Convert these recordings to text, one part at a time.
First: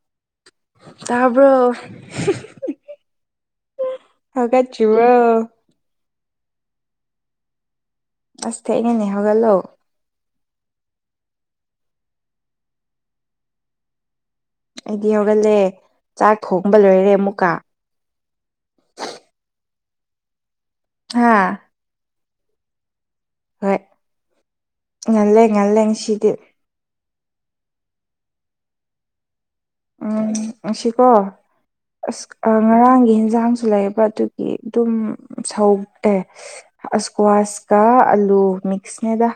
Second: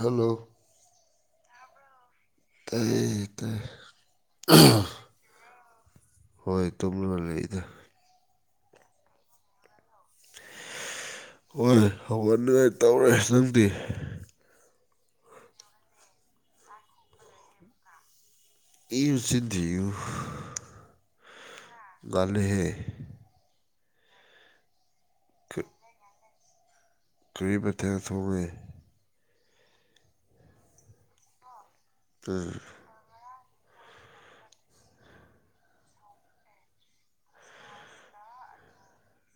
Hello ꯇꯕ ꯑꯦ ꯀ ꯍꯥꯏꯆ ꯋꯥ ꯍꯣꯏ ꯇꯨꯝꯂꯒ ꯂꯩꯗ ꯑꯁꯦ ꯏꯉꯅꯦ ꯍꯒꯂꯣ ꯍꯣꯏ ꯍꯧꯒꯠꯅꯤꯉꯥꯏ ꯇꯧꯔꯦ ꯅꯪꯗꯤ ꯑꯩꯗꯤ ꯍꯧꯒꯠꯂꯦ ꯆꯥꯛ ꯊꯣꯡꯕ ꯂꯣꯏꯔꯦ ꯑꯃꯨꯛꯀ ꯏ ꯁꯤꯗꯤꯤ ꯍꯥꯥ ꯂꯍꯦ ꯍꯣꯏ ꯉꯜꯂꯦ ꯉꯜꯂꯦ ꯉꯁꯤꯗꯤ ꯀꯔꯤ ꯃꯊꯦꯡ ꯊꯣꯡꯉꯦ ꯎꯝ ꯉ ꯁꯤꯀꯣ ꯎꯝ ꯑꯁ ꯉꯔꯥꯡꯒꯤ ꯏꯟꯁꯥꯡ ꯁꯨ ꯂꯩꯕ ꯑꯗꯨꯒꯤ ꯑꯗꯨꯝ ꯁꯧꯑꯦ ꯑꯁꯀ꯭ꯋꯥꯁꯀ ꯑꯂꯨ ꯃꯛꯁꯅꯦꯗꯥ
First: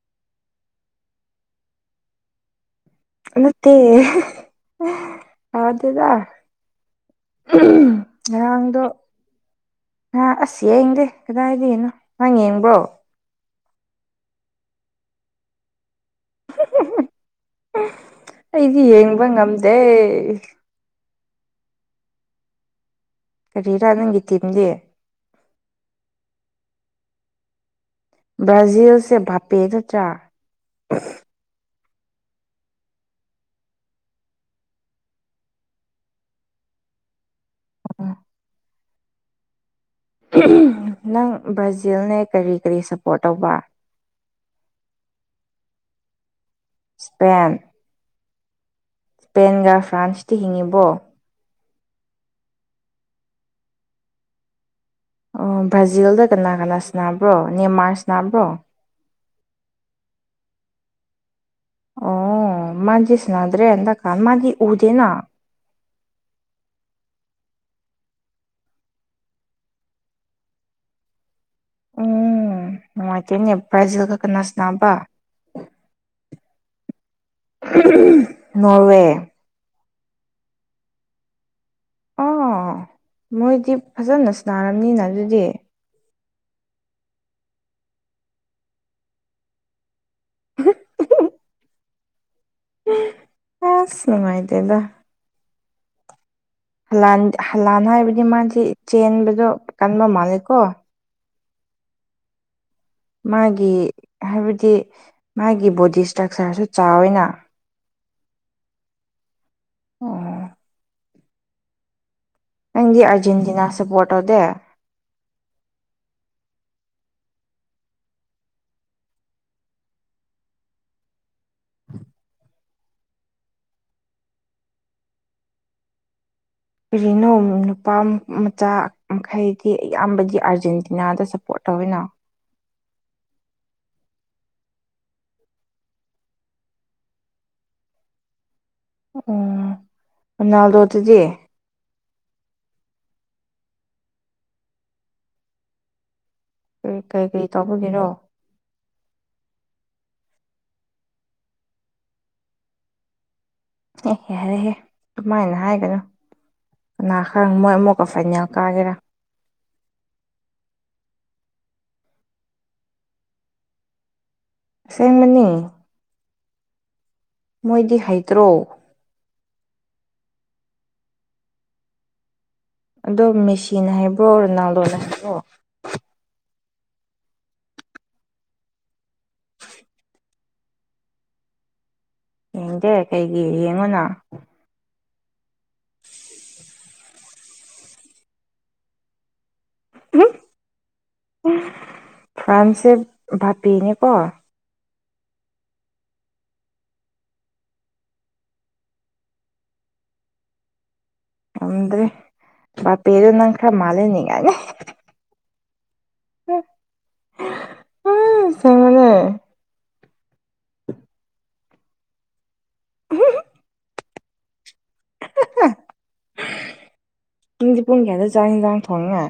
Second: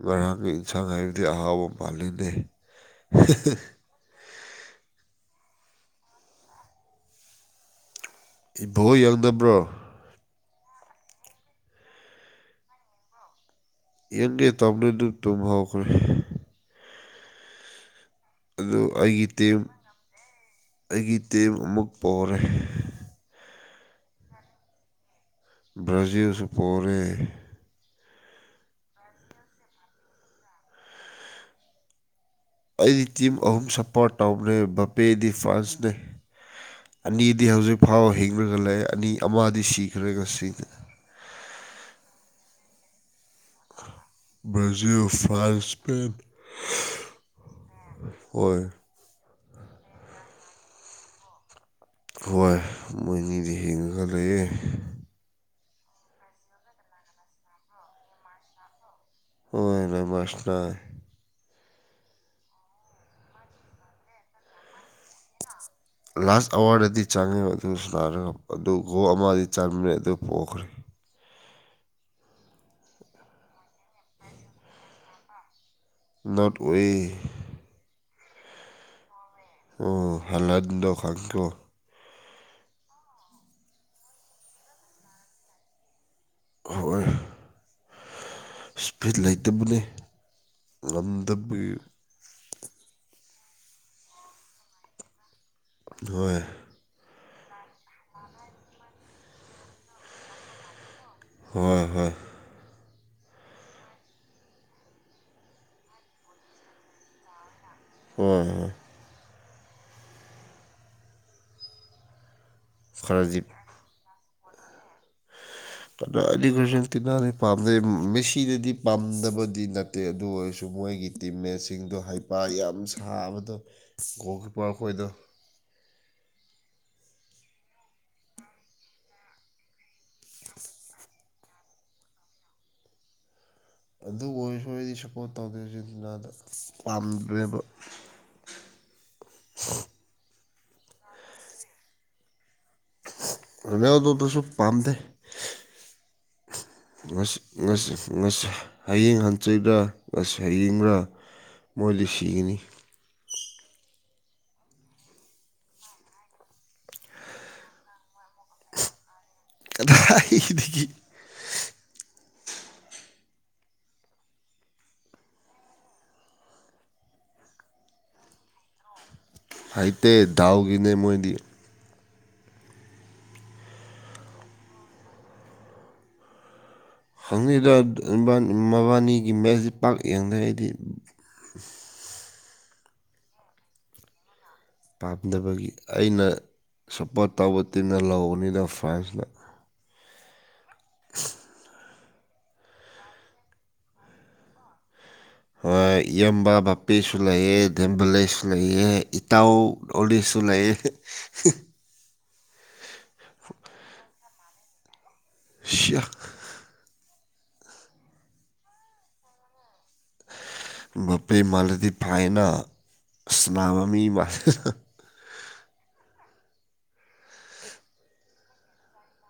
ꯉꯔꯥꯡꯒꯤ ꯏꯟꯁꯥꯡ ꯍꯥꯏꯕꯗꯤ ꯑꯍꯥꯎꯕ ꯃꯥꯜꯂꯤꯗꯦ ꯃꯦ ꯌꯥꯗꯦꯗ ꯉꯔꯥꯡꯗꯣ ꯕꯣꯜ ꯌꯦꯡꯗꯕ꯭ꯔꯣ ꯉꯔꯥꯡ ꯑꯁꯤ ꯌꯦꯡꯗꯦ ꯀꯗꯥꯏꯗꯅꯣ ꯅꯪ ꯌꯦꯡꯕꯣ ꯌꯦꯒꯦ ꯇꯕꯅꯤꯗꯨ ꯇꯈ꯭ꯔꯦ ꯑꯗꯨ ꯑꯩꯗꯤ ꯌꯦꯡꯕ ꯑꯩꯒꯤ ꯉꯝꯗꯦ ꯇ ꯑꯃꯃ ꯄꯣꯔ ꯀꯔꯤꯔꯥ ꯅꯪꯒꯤ ꯇꯤꯝꯗꯤ ꯭ꯔꯖꯤꯜꯁꯨ ꯄꯔꯦ ꯕ꯭ꯔꯥꯖꯤꯜꯁꯦ ꯚꯥꯞꯄꯦ ꯅꯠꯇ꯭ꯔꯥ ꯑꯩꯗꯤ ꯇꯤꯝ ꯑꯍꯨꯝ ꯁꯄꯣꯔꯠ ꯇꯧꯕꯅꯦ ꯕꯄꯦꯗꯤ ꯐ꯭ꯔꯥꯟꯁꯅꯦ ꯑꯅꯤ ꯗꯤ ꯍꯧꯖꯤꯛ ꯐꯥꯎꯕ ꯍꯤꯡꯅꯒ ꯂꯩ ꯑꯅꯤ ꯑꯃꯗꯤ ꯁꯤ ꯅꯪ ꯕ꯭ꯔꯥꯖꯤꯜꯅꯦ ꯀꯔꯤ ꯀꯔꯤ ꯁꯞꯄꯣꯔꯠ ꯇꯧꯕ ꯕꯔꯖꯤꯣ ꯐꯜꯁꯄꯦꯟ ꯏꯁꯄꯦꯟ ꯍꯣꯏ ꯏꯁꯄꯦꯟꯒ ꯐ꯭ꯔꯥꯟꯁꯇ ꯍꯤꯡꯉꯤꯕꯣ ꯍꯣꯏ ꯃꯣꯏꯅꯤꯗꯤ ꯍꯤꯡꯉꯒ ꯂꯩꯌꯦꯦ ꯑꯣ ꯕ꯭ꯔꯥꯖꯤꯜꯗ ꯀꯅꯥ ꯀꯅꯥ ꯁꯅꯥꯕ꯭ꯔꯣ ꯅꯦꯃꯥꯔꯁ ꯕ꯭ꯔꯣ ꯍꯣꯏꯅꯦꯣꯏ ꯃꯁꯔꯔ ꯑꯣ ꯃꯥꯖꯤ ꯁꯅꯥꯗ꯭ꯔꯦ ꯑꯦꯗ ꯀꯥ ꯃꯥ ꯎꯗꯦꯅ ꯂꯥꯁ ꯑꯦꯋꯥꯔꯗꯗꯤ ꯆꯪꯉꯤ ꯑꯗꯨ ꯁꯔꯒ ꯑꯗꯨ ꯒꯣ ꯑꯃꯗꯤ ꯆꯪꯃꯤꯟꯅꯩ ꯑꯗꯨ ꯄꯣꯛꯈ꯭ꯔꯦ [unintelligible] ꯎꯝ ꯅꯨꯡꯉꯥꯏꯇꯣꯏꯅꯦ ꯄ꯭ꯔꯥꯏꯖꯦꯜ ꯈꯀ ꯅꯁꯅꯥꯕ ꯅꯣꯔꯠ ꯑꯣꯏꯦ ꯅꯣꯔꯋꯦ ꯑꯣ ꯍꯜꯍꯟꯗꯣ ꯈꯪꯗꯣ ꯑꯥ ꯃꯣꯏꯗꯤ ꯐꯖꯅ ꯁꯅꯥꯔꯝꯅꯤꯅ ꯑꯗꯨꯗꯤ ꯍ ꯏꯁꯄꯤꯠ ꯂꯩꯇꯕꯅꯤ ꯉꯝꯗꯕꯒꯤ ꯑꯁ ꯅꯨꯡꯉꯥꯏꯗꯦꯗ ꯍꯣꯏ ꯍꯂꯥꯟ ꯍꯥꯏꯕꯗꯤ ꯃꯥꯁ ꯆꯦꯟꯕꯗꯣ ꯀꯟꯕ ꯃꯥꯜꯂꯦꯀꯣ ꯍꯣꯏ ꯍꯣꯏ ꯃꯥꯒꯤ ꯍꯥꯏꯕꯗꯤ ꯃꯥꯒꯤ ꯕꯣꯗꯤ ꯏꯁꯇ꯭ꯔꯛꯆꯔꯁꯨ ꯆꯥꯎ ꯑꯣꯏꯅ ꯎꯝ ꯑꯣ ꯅꯪꯗꯤ ꯈꯔꯗꯤ ꯑꯥꯔꯖꯦꯟꯇꯤꯅꯥ ꯁꯄꯣꯔꯠ ꯇꯧꯗꯦ ꯑ ꯑ ꯀꯁꯟ ꯇꯤꯟꯅꯗꯤ ꯄꯥꯝꯗꯩ ꯃꯦꯁꯤꯗꯗꯤ ꯄꯥꯝꯗꯕꯗꯤ ꯅꯠꯇꯦ ꯑꯗꯨ ꯑꯣꯏꯔꯁꯨ ꯃꯣꯏꯒꯤ ꯇꯤꯝꯃꯦꯠꯁꯤꯡꯗꯣ ꯍꯥꯏꯄꯥ ꯌꯥꯝ ꯁꯥꯕꯗꯣ ꯒꯣꯜ ꯀꯤꯞꯄꯔ ꯑꯩꯈꯣꯏꯗꯣ [unintelligible] ꯀꯔꯤꯅꯣ ꯅꯨꯄꯥ ꯃꯆꯥ ꯃꯈꯩꯗꯤ ꯑꯌꯥꯝꯕꯗꯤ ꯑꯥꯔꯖꯦꯟꯇꯤꯅꯥꯗ ꯁꯞꯄꯣꯔꯠ ꯇꯕꯤꯅꯥ ꯑꯗꯨ ꯑꯣꯏꯔꯁꯨ ꯑꯩꯗꯤ ꯁꯞꯄꯣꯔꯠ ꯇꯧꯗꯣꯏꯦ ꯁꯤꯗꯨꯅꯥꯗ ꯄꯥꯝꯗ꯭ꯔꯦꯕ ꯎꯝ ꯅꯗꯣꯇꯗꯤ ꯑꯗꯨ ꯑꯗꯨ ꯑꯗꯨ ꯑꯗꯨꯁꯨ ꯄꯥꯟꯝꯗ ꯀꯩ ꯀꯩ ꯇꯧꯕꯒꯤꯔꯣ ꯍꯌꯦꯡ ꯍꯟꯆꯩꯗꯁꯤ ꯁꯌꯦꯡꯒꯔ ꯃꯣꯏ ꯂꯤ ꯁꯤꯒꯅꯤ ꯑꯦꯍꯦ ꯍꯥꯏꯔꯦꯍꯦ ꯑꯗꯨꯃꯥꯏꯅ ꯍꯥꯏꯒꯅꯨ ꯀꯅꯥ ꯈꯪ ꯃꯣꯏ ꯑꯃꯨꯛꯀ ꯐꯥꯏꯅꯦꯜ ꯀꯥꯒꯦꯔꯥ ꯗꯒꯤ ꯁꯦꯝꯦꯃꯅꯤ ꯃꯣꯏꯗꯤ ꯍꯩꯇ꯭ꯔꯣ ꯑꯥꯏꯇꯩ ꯗꯥꯎꯒꯤꯅꯦꯦꯃꯣꯏꯗꯤ ꯑꯗꯣ ꯃꯦꯁꯤꯅ ꯍꯥꯏꯕ꯭ꯔꯣ ꯔꯣꯅꯥꯜꯗꯣꯅ ꯍꯥꯏꯕ꯭ꯔꯣ ꯍꯪꯅꯗ ꯃꯕꯥꯅꯤꯒꯤ ꯃꯦꯁꯁꯤ ꯄꯥꯛ ꯌꯦꯡꯗ ꯍꯥꯏꯗꯤ [inaudible] ꯌꯦꯡꯗꯦ ꯀꯩꯒꯤ ꯌꯦꯡꯉꯨꯅ ꯄꯥꯝꯗꯕꯒꯤ ꯑꯩꯅ ꯁꯞꯄꯣꯔꯠ ꯇꯧꯕ ꯇꯤꯟꯅ ꯂꯧꯕꯅꯤꯅ ꯐ꯭ꯔꯥꯟꯁꯅ ꯐ꯭ꯔꯥꯟꯁꯦ ꯕꯤꯅꯦ ꯀꯣ ꯌꯕꯥ ꯕꯥꯞꯄꯤꯁꯨ ꯂꯩꯑꯦ ꯝꯚꯂꯩꯁꯨ ꯂꯩꯑꯌꯦꯦ ꯏꯇꯥꯎ ꯑꯣꯁ ꯇ ꯂꯩ ꯑꯗ꯭ꯔꯦ ꯄꯦꯔꯅꯪꯈ꯭ꯔ ꯃꯥꯂꯦꯅꯤꯅꯦꯦ ꯁꯦꯛꯦꯛ ꯎ ꯁꯦꯡꯉꯅꯦ ꯕꯄꯦ ꯃꯂꯗꯤ ꯐꯥꯏꯅ ꯁꯅꯥꯕ ꯃꯤ ꯃ ꯗꯤ ꯄꯨꯨꯡ ꯀꯦꯌꯥꯗ ꯆ ꯂꯥꯡ ꯊꯣꯡꯉꯉ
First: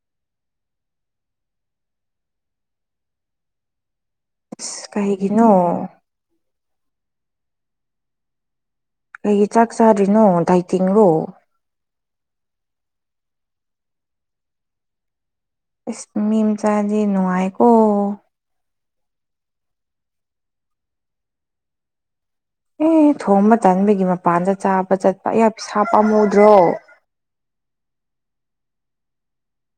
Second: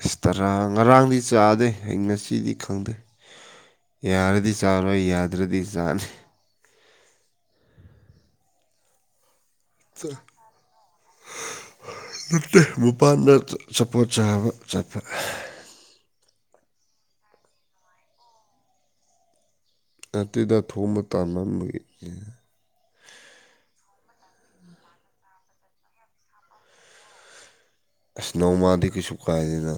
ꯑꯁ ꯇꯔꯥ ꯉꯔꯥꯡꯗꯤ ꯆꯥꯗꯦ ꯑꯩ ꯉꯁꯤꯗꯤ ꯈꯪꯗꯦ ꯌꯥꯔꯗꯤ ꯑꯁ ꯆꯥꯔꯣꯏ ꯀꯩꯒꯤꯅꯣ ꯌꯥꯗ꯭ꯔꯗꯤ ꯆꯥꯅꯤ ꯀꯩꯒꯤ ꯆꯥꯛ ꯆꯥꯗ꯭ꯔꯤꯅꯣ ꯗꯥꯏ ꯇꯤꯡꯂꯣ ꯠꯇ ꯃꯄꯥꯟꯗ ꯆꯄꯣꯠ ꯆꯥꯕ ꯆꯠꯄ ꯏꯁ ꯃꯤꯝꯆꯥꯥꯖꯤ ꯅꯨꯍꯀ ꯑꯗꯨꯗ ꯊꯣꯡꯕ ꯇꯥꯟꯒꯤ ꯑꯦ ꯊꯣꯡꯕ ꯇꯟꯕꯒꯤ ꯃꯄꯥꯟꯗ ꯆꯥꯕ ꯆꯠꯄ ꯑꯌꯥ ꯄ ꯁꯥꯥꯞ ꯄꯥꯝꯃꯨꯗ꯭ꯔꯣ ꯏꯁꯅꯣꯃꯗꯤ ꯀꯩꯁꯨ ꯀꯥꯏꯗꯅ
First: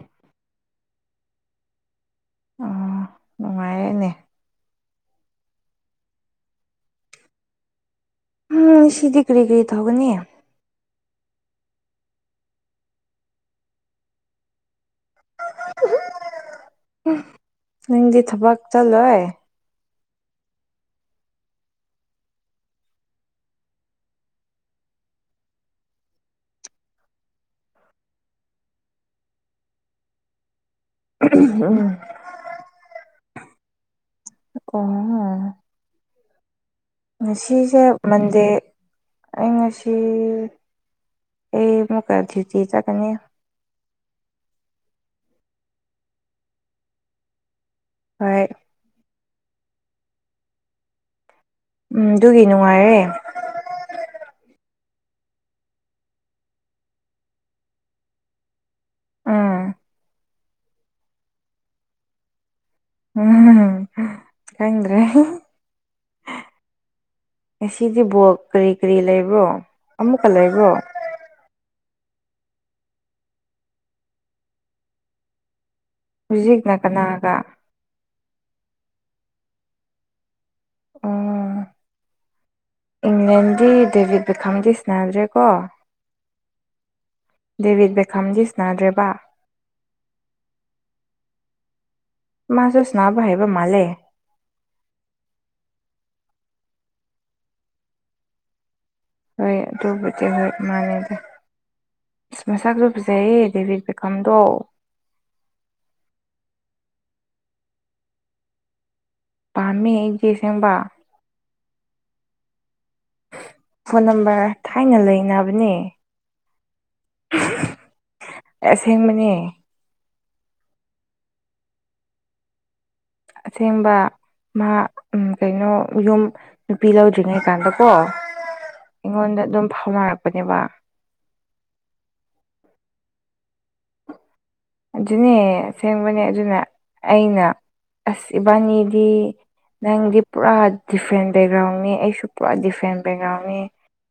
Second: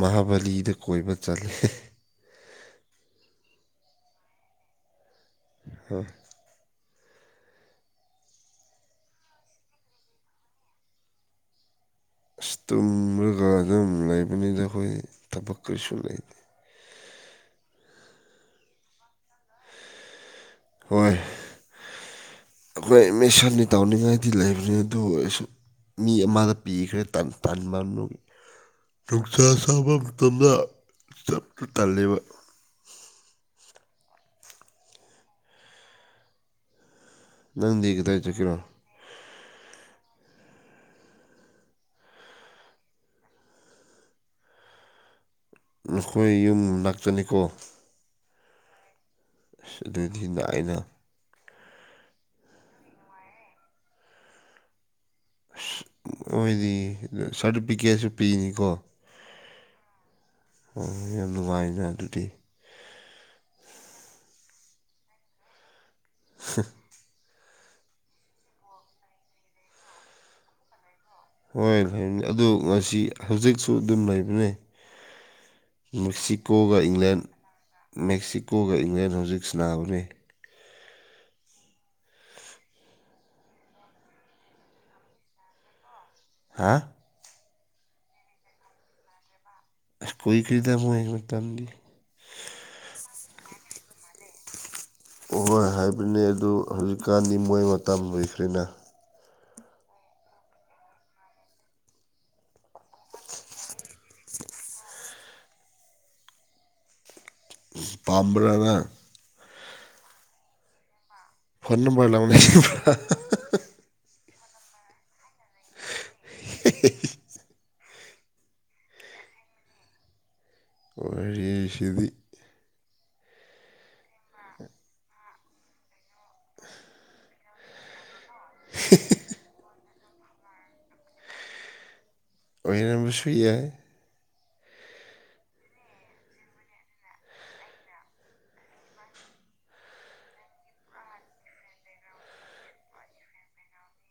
ꯃꯍꯥꯕꯂꯤꯗ ꯀꯣꯏꯕ ꯆꯂꯦ ꯑ ꯅꯨꯡꯉꯥꯏꯔꯦꯅꯦ ꯍꯣꯏ ꯎꯝ ꯁꯤꯗꯤ ꯀꯔꯤ ꯀ꯭ꯔꯤ ꯊꯧꯒꯅꯤ ꯑꯁ ꯇꯨꯝꯔꯒ ꯑꯗꯨꯝ ꯂꯩꯕꯅꯤꯗ ꯑꯩꯈꯣꯏ ꯊꯕꯛ ꯀꯔꯤꯁꯨ ꯂꯩꯇꯦ ꯅꯪꯗꯤ ꯊꯕꯛ ꯆꯠꯂꯣꯏ ꯍꯣꯏ ꯑꯩꯈꯣꯏ ꯃꯤꯁꯟꯅꯤ ꯇꯧꯅꯤꯡꯉꯥꯏꯗꯤ ꯂꯩꯕꯅꯤ ꯑꯗꯨꯁꯨ ꯃꯤ ꯑꯃꯗ ꯄꯤꯈ꯭ꯔꯦ ꯇꯥꯟ ꯃꯅꯨꯒꯤ ꯅꯨꯡꯁꯥ ꯁꯕ ꯇꯅ ꯆꯞ ꯇꯜꯂꯤꯕ ꯀꯣ ꯉꯁꯤꯁꯦ ꯅꯪꯗꯤ ꯀꯗꯥꯏ ꯃꯟꯗꯦ ꯆꯠꯀꯦꯔꯣ ꯑꯩ ꯉꯁꯤ ꯑꯩ ꯃꯨꯀ ꯗ꯭ꯌꯇꯤ ꯆꯠꯀꯅꯤ [unintelligible] ꯅꯈꯣꯏ ꯌꯨꯝ ꯂꯥꯛꯇꯅꯤꯀꯣ ꯇ ꯊꯗ ꯑꯏꯩꯅ ꯎꯝ ꯑꯗꯨꯒꯤ ꯅꯨꯡꯉꯥꯏꯔꯦ ꯑꯣꯏꯣꯏꯗꯤ ꯁꯥꯔꯇꯤꯐꯤꯀꯦꯠꯁꯨ ꯄꯤꯅꯤꯀꯣ ꯑꯥ ꯍ ꯌꯥꯝ ꯅꯨꯡꯉꯥꯏꯅꯦ ꯑꯗꯨꯗꯤ ꯎꯝ ꯀ꯭ꯔꯦ [unintelligible] ꯁꯤꯗꯤ ꯕꯣꯛ ꯀꯔꯤ ꯀꯔꯤ ꯂꯩꯕꯣ ꯑꯃꯨꯛꯀ ꯂꯩꯕꯣ ꯑꯗ ꯉꯁꯤ ꯍꯧꯖꯤꯛꯁꯨ ꯑꯗꯨꯝ ꯂꯩꯕꯅꯦ ꯍꯧꯖꯤꯛꯅ ꯃꯦꯛꯁꯤꯀꯣꯒ ꯏꯪꯂꯦꯟ ꯀꯅꯥꯒ ꯃꯦꯛꯁꯤꯀꯣꯒ ꯏꯪꯂꯦꯟ ꯍꯧꯖꯤꯛ ꯁꯥꯟꯕꯅꯤ ꯑꯣ ꯏꯪꯂꯦꯟꯗꯤ ꯗꯦꯕꯤꯠ ꯕꯦꯈꯥꯝꯗꯤꯁꯅꯥꯗ꯭ꯔꯦꯀꯣ ꯍꯥ ꯗꯦꯕꯤꯠ ꯕꯦꯈꯥꯝꯖꯤ ꯁꯟꯅꯗ꯭ꯔꯦꯕ ꯀꯣꯏ ꯀꯔꯤꯗꯣ ꯃꯔ ꯇꯝꯗꯤ ꯃꯥꯁꯅꯅꯥꯕ ꯍꯔꯤꯕ ꯃꯜꯦ ꯑꯍꯣꯏ ꯍꯥꯏꯕꯅꯤ ꯑꯗꯨ ꯍꯧꯖꯤꯛꯀꯥꯟꯗꯤ ꯃꯣꯏ ꯃꯇꯝ ꯂꯨꯏꯈ꯭ꯔꯦꯅ ꯍꯣꯏ ꯇꯨꯕ ꯆꯦ ꯍꯣꯏ ꯃꯥꯅꯦꯗ ꯑꯁ ꯃꯁꯛꯁꯨ ꯐꯖꯩꯌꯦ ꯗꯦꯕꯤꯠ ꯕꯤꯀꯝꯗꯣ ꯄꯥꯝꯕꯔꯅ ꯄꯝꯃꯤ ꯑꯩꯒꯤꯦꯁꯕ ꯐꯣꯟ ꯅꯝꯕꯔ ꯂꯅꯦ ꯐꯣꯟ ꯅꯝꯕꯔ ꯊꯥꯏꯅ ꯂꯩꯅꯕꯅꯦ ꯑꯁꯦꯡꯕꯅꯦ ꯑꯣꯔꯩ ꯁꯤꯗꯤ ꯁꯦꯡꯕ ꯃꯥ ꯎ ꯀꯩꯅꯣ ꯌꯨꯝ ꯅꯨꯄꯤ ꯂꯧꯗ꯭ꯔꯤꯉꯩ ꯀꯥꯟꯗꯀꯣ ꯑꯩꯉꯣꯟꯗ ꯑꯗꯨꯝ ꯐꯥꯎꯅꯔꯛꯄꯅꯦꯕ ꯑꯣꯏꯍꯅꯕꯨ ꯁꯨꯏꯌꯦ ꯑꯗꯨꯅꯦ ꯑꯁꯦꯡꯕꯅꯦ ꯑꯗꯨꯅ ꯑꯩꯅ ꯑꯁ ꯏꯕꯥꯅꯤꯗꯤ ꯅꯪꯗꯤ ꯄꯨꯔꯥ ꯗꯤꯐ꯭ꯔꯦꯟ ꯕꯦꯛꯒ꯭ꯔꯥꯎꯟꯅꯤ ꯑꯩꯁꯨ ꯄꯨꯔꯥ ꯗꯤꯐ꯭ꯔꯦꯟ ꯕꯦꯛꯒ꯭ꯔꯥꯎꯟꯅꯤ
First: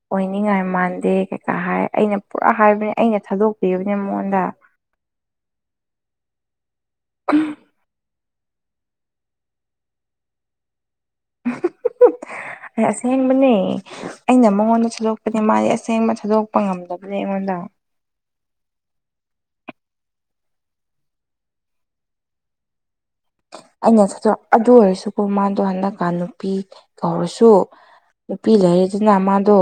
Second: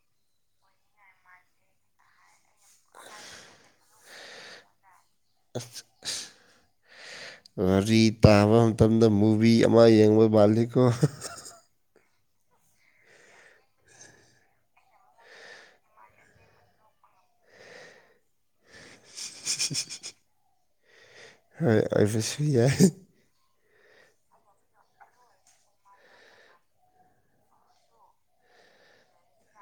ꯑꯣꯏꯅꯤꯡꯉꯥꯏ ꯃꯥꯟꯗꯦ ꯀꯩꯀꯥ ꯍꯥꯏ ꯑꯩꯅ ꯄꯨꯔꯥ ꯍꯥꯏꯕꯅꯦ ꯑꯩꯅ ꯊꯥꯗꯣꯛꯄꯤꯕꯅꯤ ꯃꯉꯣꯟꯗ ꯔꯤꯠ ꯇꯥꯕ ꯃꯇꯝꯗ ꯃꯨꯚꯤ ꯑꯃ ꯌꯦꯡꯕ ꯕꯥꯂꯤꯀꯣ [inaudible] ꯑꯩ ꯑꯁꯦꯡꯕꯅꯦ ꯑꯩꯅ ꯃꯉꯣꯟꯗ ꯊꯥꯗꯣꯛꯄꯅꯦ ꯃꯥꯗꯤ ꯑꯁꯦꯡꯕ ꯊꯥꯗꯣꯛꯄ ꯉꯝꯗꯕꯅꯦ ꯑꯩꯉꯣꯟꯗ [inaudible] [inaudible] ꯣꯏꯁꯨꯏ ꯑꯩꯅ ꯆ ꯑꯗꯨ ꯑꯣꯏꯔꯁꯨꯀ ꯃꯥꯗꯣ ꯍꯟꯗꯛꯀ ꯅꯨꯄꯤ ꯀꯧꯔꯁꯨ ꯅꯨꯄꯤ ꯂꯩꯔꯤꯗꯨꯅ ꯃꯥꯗꯣ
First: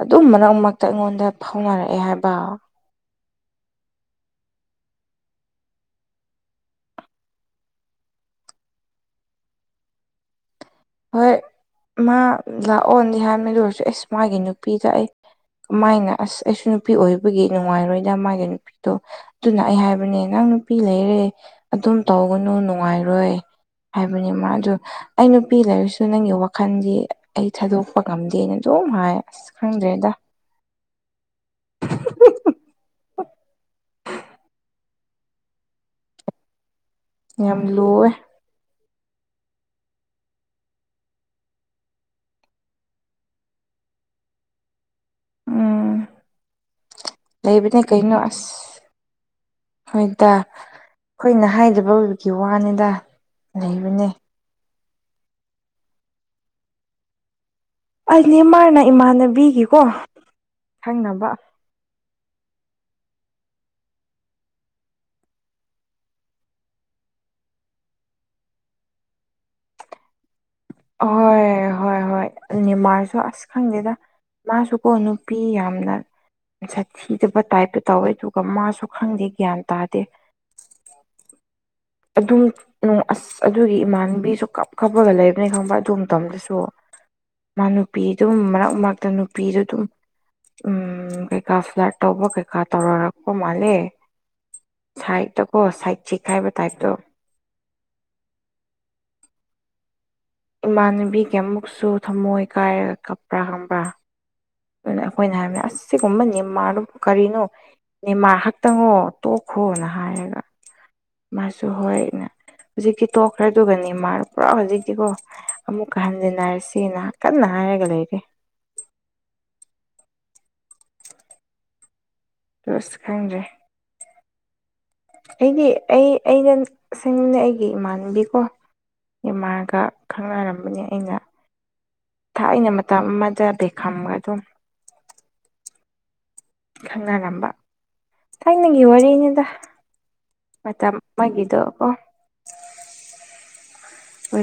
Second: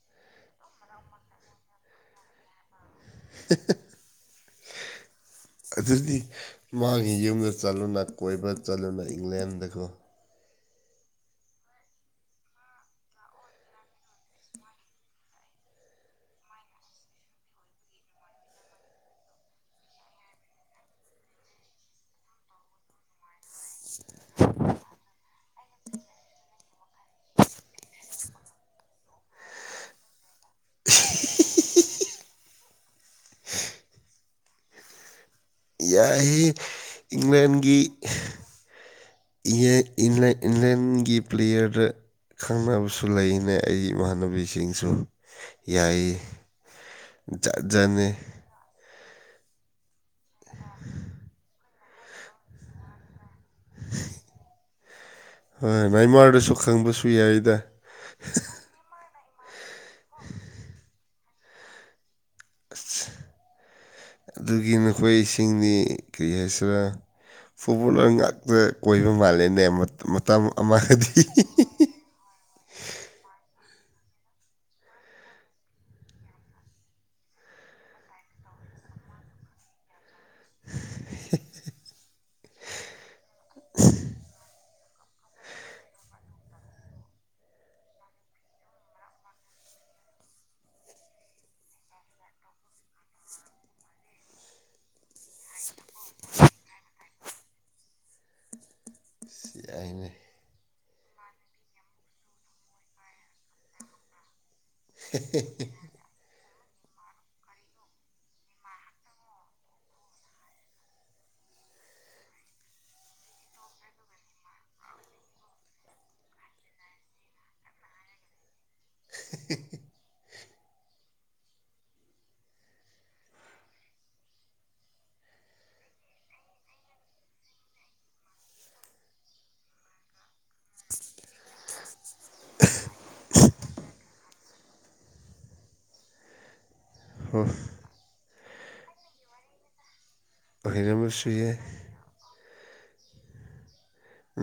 ꯑꯗꯨꯝ ꯃꯔꯛ ꯃꯔꯛꯇ ꯑꯩꯉꯣꯟꯗ ꯐꯥꯎꯅꯔꯛꯑꯦ ꯍꯥꯏꯕ [inaudible] [inaudible] ꯑꯗꯨꯗꯤ ꯃꯥꯒꯤ ꯌꯨꯝꯗ ꯆꯠꯂꯨꯅ ꯀꯣꯏꯕ ꯆꯠꯂꯨꯅ ꯏꯪꯂꯦꯟꯗꯀꯣ ꯍꯣꯏ ꯃꯥ ꯂꯥꯛꯑꯣꯗꯤ ꯍꯥꯏꯃꯦ ꯂꯔꯁꯨ ꯑꯦꯁ ꯃꯥꯒꯤ ꯅꯨꯄꯤꯗ ꯑꯩ ꯃꯥꯏꯅ ꯑꯁ ꯑꯩꯁꯨ ꯅꯨꯄꯤ ꯑꯣꯏꯕꯒꯤ ꯅꯨꯡꯉꯥꯏꯔꯣꯏꯗ ꯃꯥꯒꯤ ꯅꯨꯄꯤꯗꯣ ꯑꯗꯨꯅ ꯑꯩ ꯍꯥꯏꯕꯅꯦ ꯅꯪ ꯅꯨꯄꯤ ꯂꯩꯔꯦ ꯑꯗꯨꯝ ꯇꯧꯒꯅꯨ ꯅꯨꯡꯉꯥꯏꯔꯣꯏ ꯍꯥꯏꯕꯅꯦ ꯃꯥ ꯑꯗꯨ ꯑꯩꯅ ꯅꯨꯄꯤ ꯂꯩꯔꯁꯨ ꯅꯪꯒꯤ ꯋꯥꯈꯜꯗꯤ ꯑꯩ ꯊꯥꯗꯣꯛꯄ ꯉꯝꯗꯦꯅ ꯑꯗꯨꯝ ꯍꯥꯏ ꯑꯁ ꯈꯪꯗ꯭ꯔꯦꯗ [inaudible] [inaudible] [inaudible] ꯌꯥꯏ ꯌꯥꯝ ꯏꯪꯂꯦꯟꯒꯤ ꯂꯨꯋꯦ ꯏ ꯏꯟꯂꯦꯟꯒꯤ ꯄ꯭ꯂꯦꯌꯔꯗ ꯈꯪꯅꯕꯁꯨ ꯂꯩꯅꯦ ꯑꯩ ꯏꯃꯥꯟꯅꯕꯤꯁꯤꯡꯁꯨ ꯌꯥꯏ ꯎꯝ ꯖꯠ ꯂꯩꯕꯅꯦ ꯖꯠꯅꯤ ꯀꯩꯅꯣ [inaudible] ꯍꯣꯏꯗ ꯑꯩꯈꯣꯏꯅ ꯍꯥꯏꯗꯕ ꯑꯣꯏꯕꯒꯤ ꯋꯥꯅꯤꯗ ꯂꯩꯕꯅꯦ ꯍꯣꯏ ꯏꯃꯥꯔꯗꯁꯨ ꯈꯪꯕꯁꯨ ꯌꯥꯏꯗ ꯑꯩ ꯅ ꯃꯥꯅ ꯏꯃꯥꯟꯅꯕꯤꯒꯤꯀꯣ ꯊꯪꯅꯕ ꯑ ꯑꯗꯨꯒꯤ ꯅꯈꯣꯏ ꯏꯁꯤꯡꯗꯤ ꯀꯔꯤ ꯍꯥꯏꯁꯤꯔ ꯐꯨꯠꯕꯣꯜꯂꯔ ꯉꯥꯛꯇ ꯀꯣꯏꯕ ꯃꯥꯜꯂꯦꯅꯦ ꯃꯇꯝ ꯑꯃꯗꯤ ꯍ ꯍ ꯍꯃꯥꯁꯨ ꯈꯪꯗꯦꯗ ꯃꯥꯁꯨꯀꯣ ꯅꯨꯄꯤ ꯌꯥꯝꯅ ꯁꯥ ꯊꯤꯗꯕ ꯇꯥꯏꯞꯇ ꯇꯧꯋꯦ ꯑꯗꯨꯒ ꯃꯥꯁꯨ ꯈꯪꯗꯦ ꯒ꯭ꯌꯥꯟ ꯇꯥꯗꯦ ꯑꯗꯨꯝ ꯑꯁ ꯑꯗꯨꯒꯤ ꯏꯃꯥꯟꯕꯤꯁꯨ ꯀꯥꯞ ꯈꯛꯄꯒ ꯂꯩꯕꯅꯤ ꯈꯪꯕ ꯑꯗꯨ ꯃꯇꯝ ꯃꯇꯝꯗꯁꯨ ꯃꯥ ꯅꯨꯄꯤꯗꯨꯝ ꯃꯔꯛ ꯃꯔꯛꯇ ꯅꯨꯄꯤꯗꯨ ꯑꯗꯨꯝ ꯎꯝ ꯀꯩꯀꯥ ꯐ꯭ꯂꯥꯠ ꯇꯧꯕꯣ ꯀꯩꯀꯥ ꯇꯔ ꯔꯥꯛꯣ ꯃꯥꯂꯦ ꯊꯥꯏꯗꯇ ꯀꯣ ꯊꯥꯏꯗꯁꯤꯈꯥꯏꯕ ꯇꯥꯏꯇꯣ ꯁꯤ ꯑꯩꯅ ꯏꯃꯥꯟꯅꯕꯤꯒꯤ ꯑꯃꯨꯛꯁꯨ ꯊꯝꯃꯣꯏ ꯀꯥꯏꯔꯒ ꯀꯞꯄ꯭ꯔꯥ ꯈꯪꯕ꯭ꯔꯥ ꯑꯗꯨꯅ ꯑꯩꯈꯣꯏꯅ ꯍꯥꯏꯕꯅꯦ ꯑꯁ ꯁꯤꯒꯨꯝꯕꯅꯦ ꯅꯦꯃꯔ ꯗꯨ ꯀꯔꯤꯅꯣ ꯅꯦꯃꯔ ꯈꯛꯇꯪꯉꯣ ꯇꯣꯛꯈꯣꯅ ꯍꯥꯏꯔꯒ ꯃꯥꯁꯨ ꯍꯣꯏꯅ ꯍꯧꯖꯤꯛꯀꯤ ꯇꯣꯛꯈ꯭ꯔꯗꯨꯒꯅꯦ ꯅꯦꯃꯥꯔ ꯄꯨꯔꯥ ꯍꯧꯖꯤꯛꯇꯤꯀꯣ ꯑꯃꯨꯛꯀ ꯍꯟꯖꯤꯟꯅꯔꯁꯤꯅ ꯀꯟꯅ ꯍꯥꯏꯔꯒ ꯂꯩꯔꯦ [unintelligible] ꯑꯁ ꯈꯪꯗ꯭ꯔꯦ ꯑꯩꯗꯤ ꯑꯩ ꯑꯩꯅꯁꯦꯡꯅꯦ ꯑꯩꯒꯤ ꯏꯃꯥꯟꯅꯕꯤꯀꯣ ꯅꯦꯃꯥꯔꯒ ꯈꯪꯅꯔꯝꯕꯅꯤ ꯑꯩꯅ ꯊꯥꯏꯅ ꯃꯇꯝ ꯑꯃꯗ ꯕꯦꯛꯈꯝꯒ ꯑꯗꯨꯝ ꯈꯪꯅꯔꯝꯕ ꯍꯣꯏ ꯊꯥꯏꯅꯒꯤ ꯋꯥꯔꯤꯅꯤꯗ ꯃꯇꯝ ꯑꯃ ꯑꯣꯏꯔꯝꯕꯁꯨ ꯌꯥꯏ ꯒꯤꯗꯨ ꯀꯣ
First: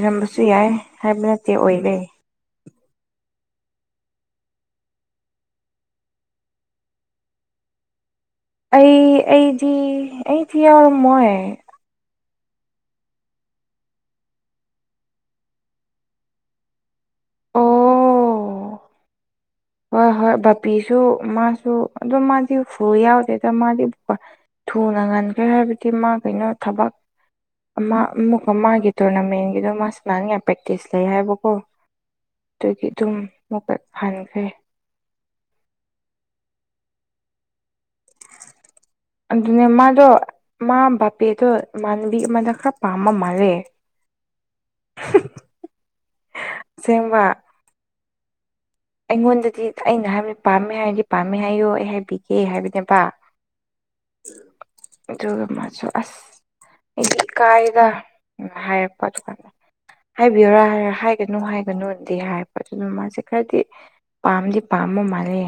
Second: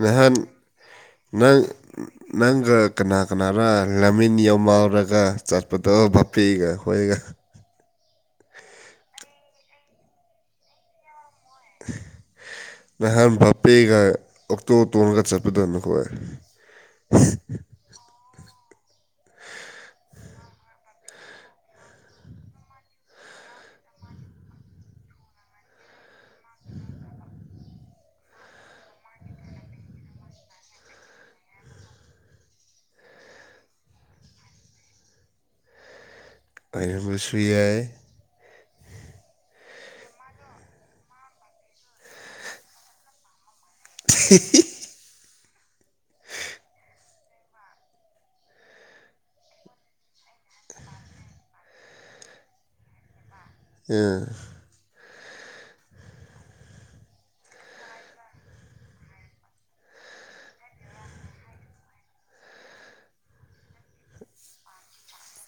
ꯉꯍꯥꯟ ꯌꯥꯏ ꯍꯥꯏꯕ ꯅꯠꯇꯦ ꯅꯪ ꯑꯣꯏꯔꯦ ꯅꯪ ꯀꯅꯥ ꯀꯅꯥꯅ ꯂꯃꯤꯟ ꯌꯧꯃꯥꯎꯔꯒ ꯆꯠꯄꯗꯣ ꯚꯞꯄꯤꯒ ꯍꯣꯏꯒ ꯑꯩ ꯑꯩꯗꯤ ꯑꯩꯗꯤ ꯌꯥꯎꯔꯝꯃꯣꯏ [unintelligible] ꯅꯍꯥꯟ ꯚꯥꯄꯦꯒ ꯑꯣꯛꯇꯣ ꯇꯣꯡꯒ ꯆꯠꯄꯗꯣ ꯅꯈꯣꯏ ꯑꯣ ꯍꯣꯏ ꯍꯣꯏ ꯕꯥꯄꯦꯁꯨ ꯃꯥꯁꯨ ꯑꯗꯨꯝ ꯃꯥꯗꯤ ꯐꯨꯜ ꯌꯥꯎꯗꯦꯗ ꯃꯥꯗꯤ ꯊꯨꯅ ꯉꯟꯈ꯭ꯔꯦ ꯍꯥꯏꯕꯗꯤ ꯃꯥ ꯀꯩꯅꯣ ꯊꯕꯛ ꯑꯃꯨꯛ ꯃꯥꯒꯤ ꯇꯣꯔꯅꯥꯃꯦꯟꯒꯤꯗꯣ ꯃꯥ ꯁꯥꯅꯅꯤꯡꯉꯥꯏ ꯄ꯭ꯔꯦꯛꯇꯤꯁ ꯂꯩ ꯍꯥꯏꯕꯀꯣ ꯑꯗꯨꯒꯤ ꯑꯗꯨꯝ ꯃꯨꯛꯀ ꯍꯟꯈ꯭ꯔꯦ ꯑꯩꯕꯨ ꯁꯨꯏ ꯌꯥꯏ [unintelligible] ꯑꯗꯨꯅꯦ ꯃꯥꯗꯣ ꯃꯥ ꯕꯕꯦꯗꯣ ꯏꯃꯥꯟꯅꯕꯤ ꯑꯃꯗ ꯈꯔ ꯄꯥꯝꯕ ꯃꯥꯜꯂꯦ [unintelligible] [unintelligible] [unintelligible] ꯑꯩꯉꯣꯟꯗꯗꯤ ꯑꯩꯅ ꯍꯥꯏꯕꯅꯤ ꯄꯥꯝꯃꯦ ꯍꯥꯏꯔꯗꯤ ꯄꯥꯝꯃꯦ ꯍꯥꯏꯌꯨ ꯑꯩ ꯍꯥꯏꯕꯤꯒꯦ ꯍꯥꯏꯕꯅꯦꯕ ꯑꯦ ꯑꯗꯨꯒ ꯃꯥꯁꯨ ꯑꯁ ꯑꯩꯗꯤ ꯏꯀꯥꯏꯗ ꯍꯥꯏꯔꯛꯄ ꯑꯗꯨ ꯀꯥꯟ ꯍꯥꯏꯕꯤꯌꯨꯔꯥ ꯍꯥꯏꯔ ꯍꯥꯏꯒꯅꯨ ꯍꯥꯏꯒꯅꯨꯅꯗꯤ ꯍꯥꯏꯔꯄ ꯑꯗꯨꯅ ꯃꯥꯁꯦ ꯈꯔꯗꯤ ꯄꯝꯗꯤ ꯄꯝꯕ ꯃꯥꯜꯂꯦ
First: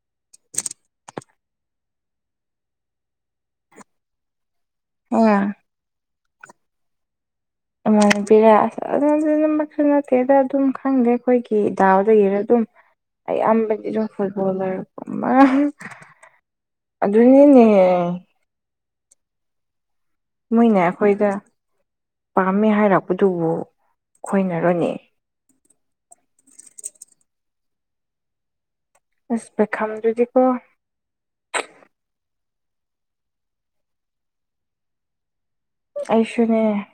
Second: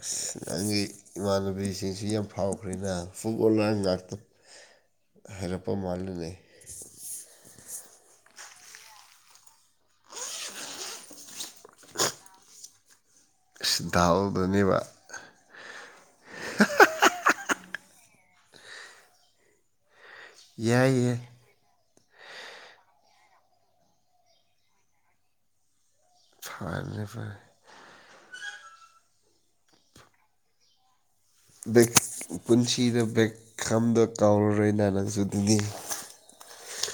ꯑꯁ ꯅꯪꯒꯤ ꯏꯃꯥꯟꯅꯕꯤꯁꯤꯡꯁꯨ ꯌꯥꯝ ꯐꯥꯎꯈ꯭ꯔꯦꯅ ꯐꯨꯠꯕꯣꯜ ꯂꯔ ꯉꯥꯛꯇ ꯑꯥ ꯍꯥꯏꯔꯛꯄ ꯃꯥꯜꯂꯅꯦ꯫ ꯎꯝ ꯍꯥꯏꯕꯤꯔꯦ ꯑꯁ ꯑꯗꯨꯅ ꯑꯗꯨꯃꯛꯁꯨ ꯅꯠꯇꯦꯗ ꯑꯗꯨꯝ ꯈꯪꯗꯦ ꯑꯩꯈꯣꯏꯒꯤ ꯗꯥꯎꯗꯨ ꯌꯦꯡꯉ ꯑꯗꯨꯝ ꯑꯩ ꯑꯁ ꯑꯕꯗꯤ ꯗꯥꯎꯗꯅꯦꯕ ꯐꯨꯠꯕꯣꯂꯔꯒꯨꯝꯕ ꯑꯗꯨꯅꯤꯅꯦ ꯎꯝ ꯃꯣꯏꯅ ꯌꯥꯏ ꯌꯥꯏ ꯑꯩꯈꯣꯏꯗ ꯄꯥꯝꯃꯦ ꯍꯥꯏꯔꯛꯄꯗꯨꯕꯨ ꯈꯣꯏꯅꯔꯣꯅꯦ [unintelligible] ꯑꯁ ꯄꯩꯈꯝꯗꯨꯗꯤꯀꯣ ꯄꯨꯟꯁꯤꯗ ꯕꯦꯛ ꯈꯝꯗ ꯀꯥꯎꯔꯔꯣꯏ ꯅꯪꯁꯨ ꯑꯗꯨꯗꯤ ꯑꯩꯁꯨꯅꯦ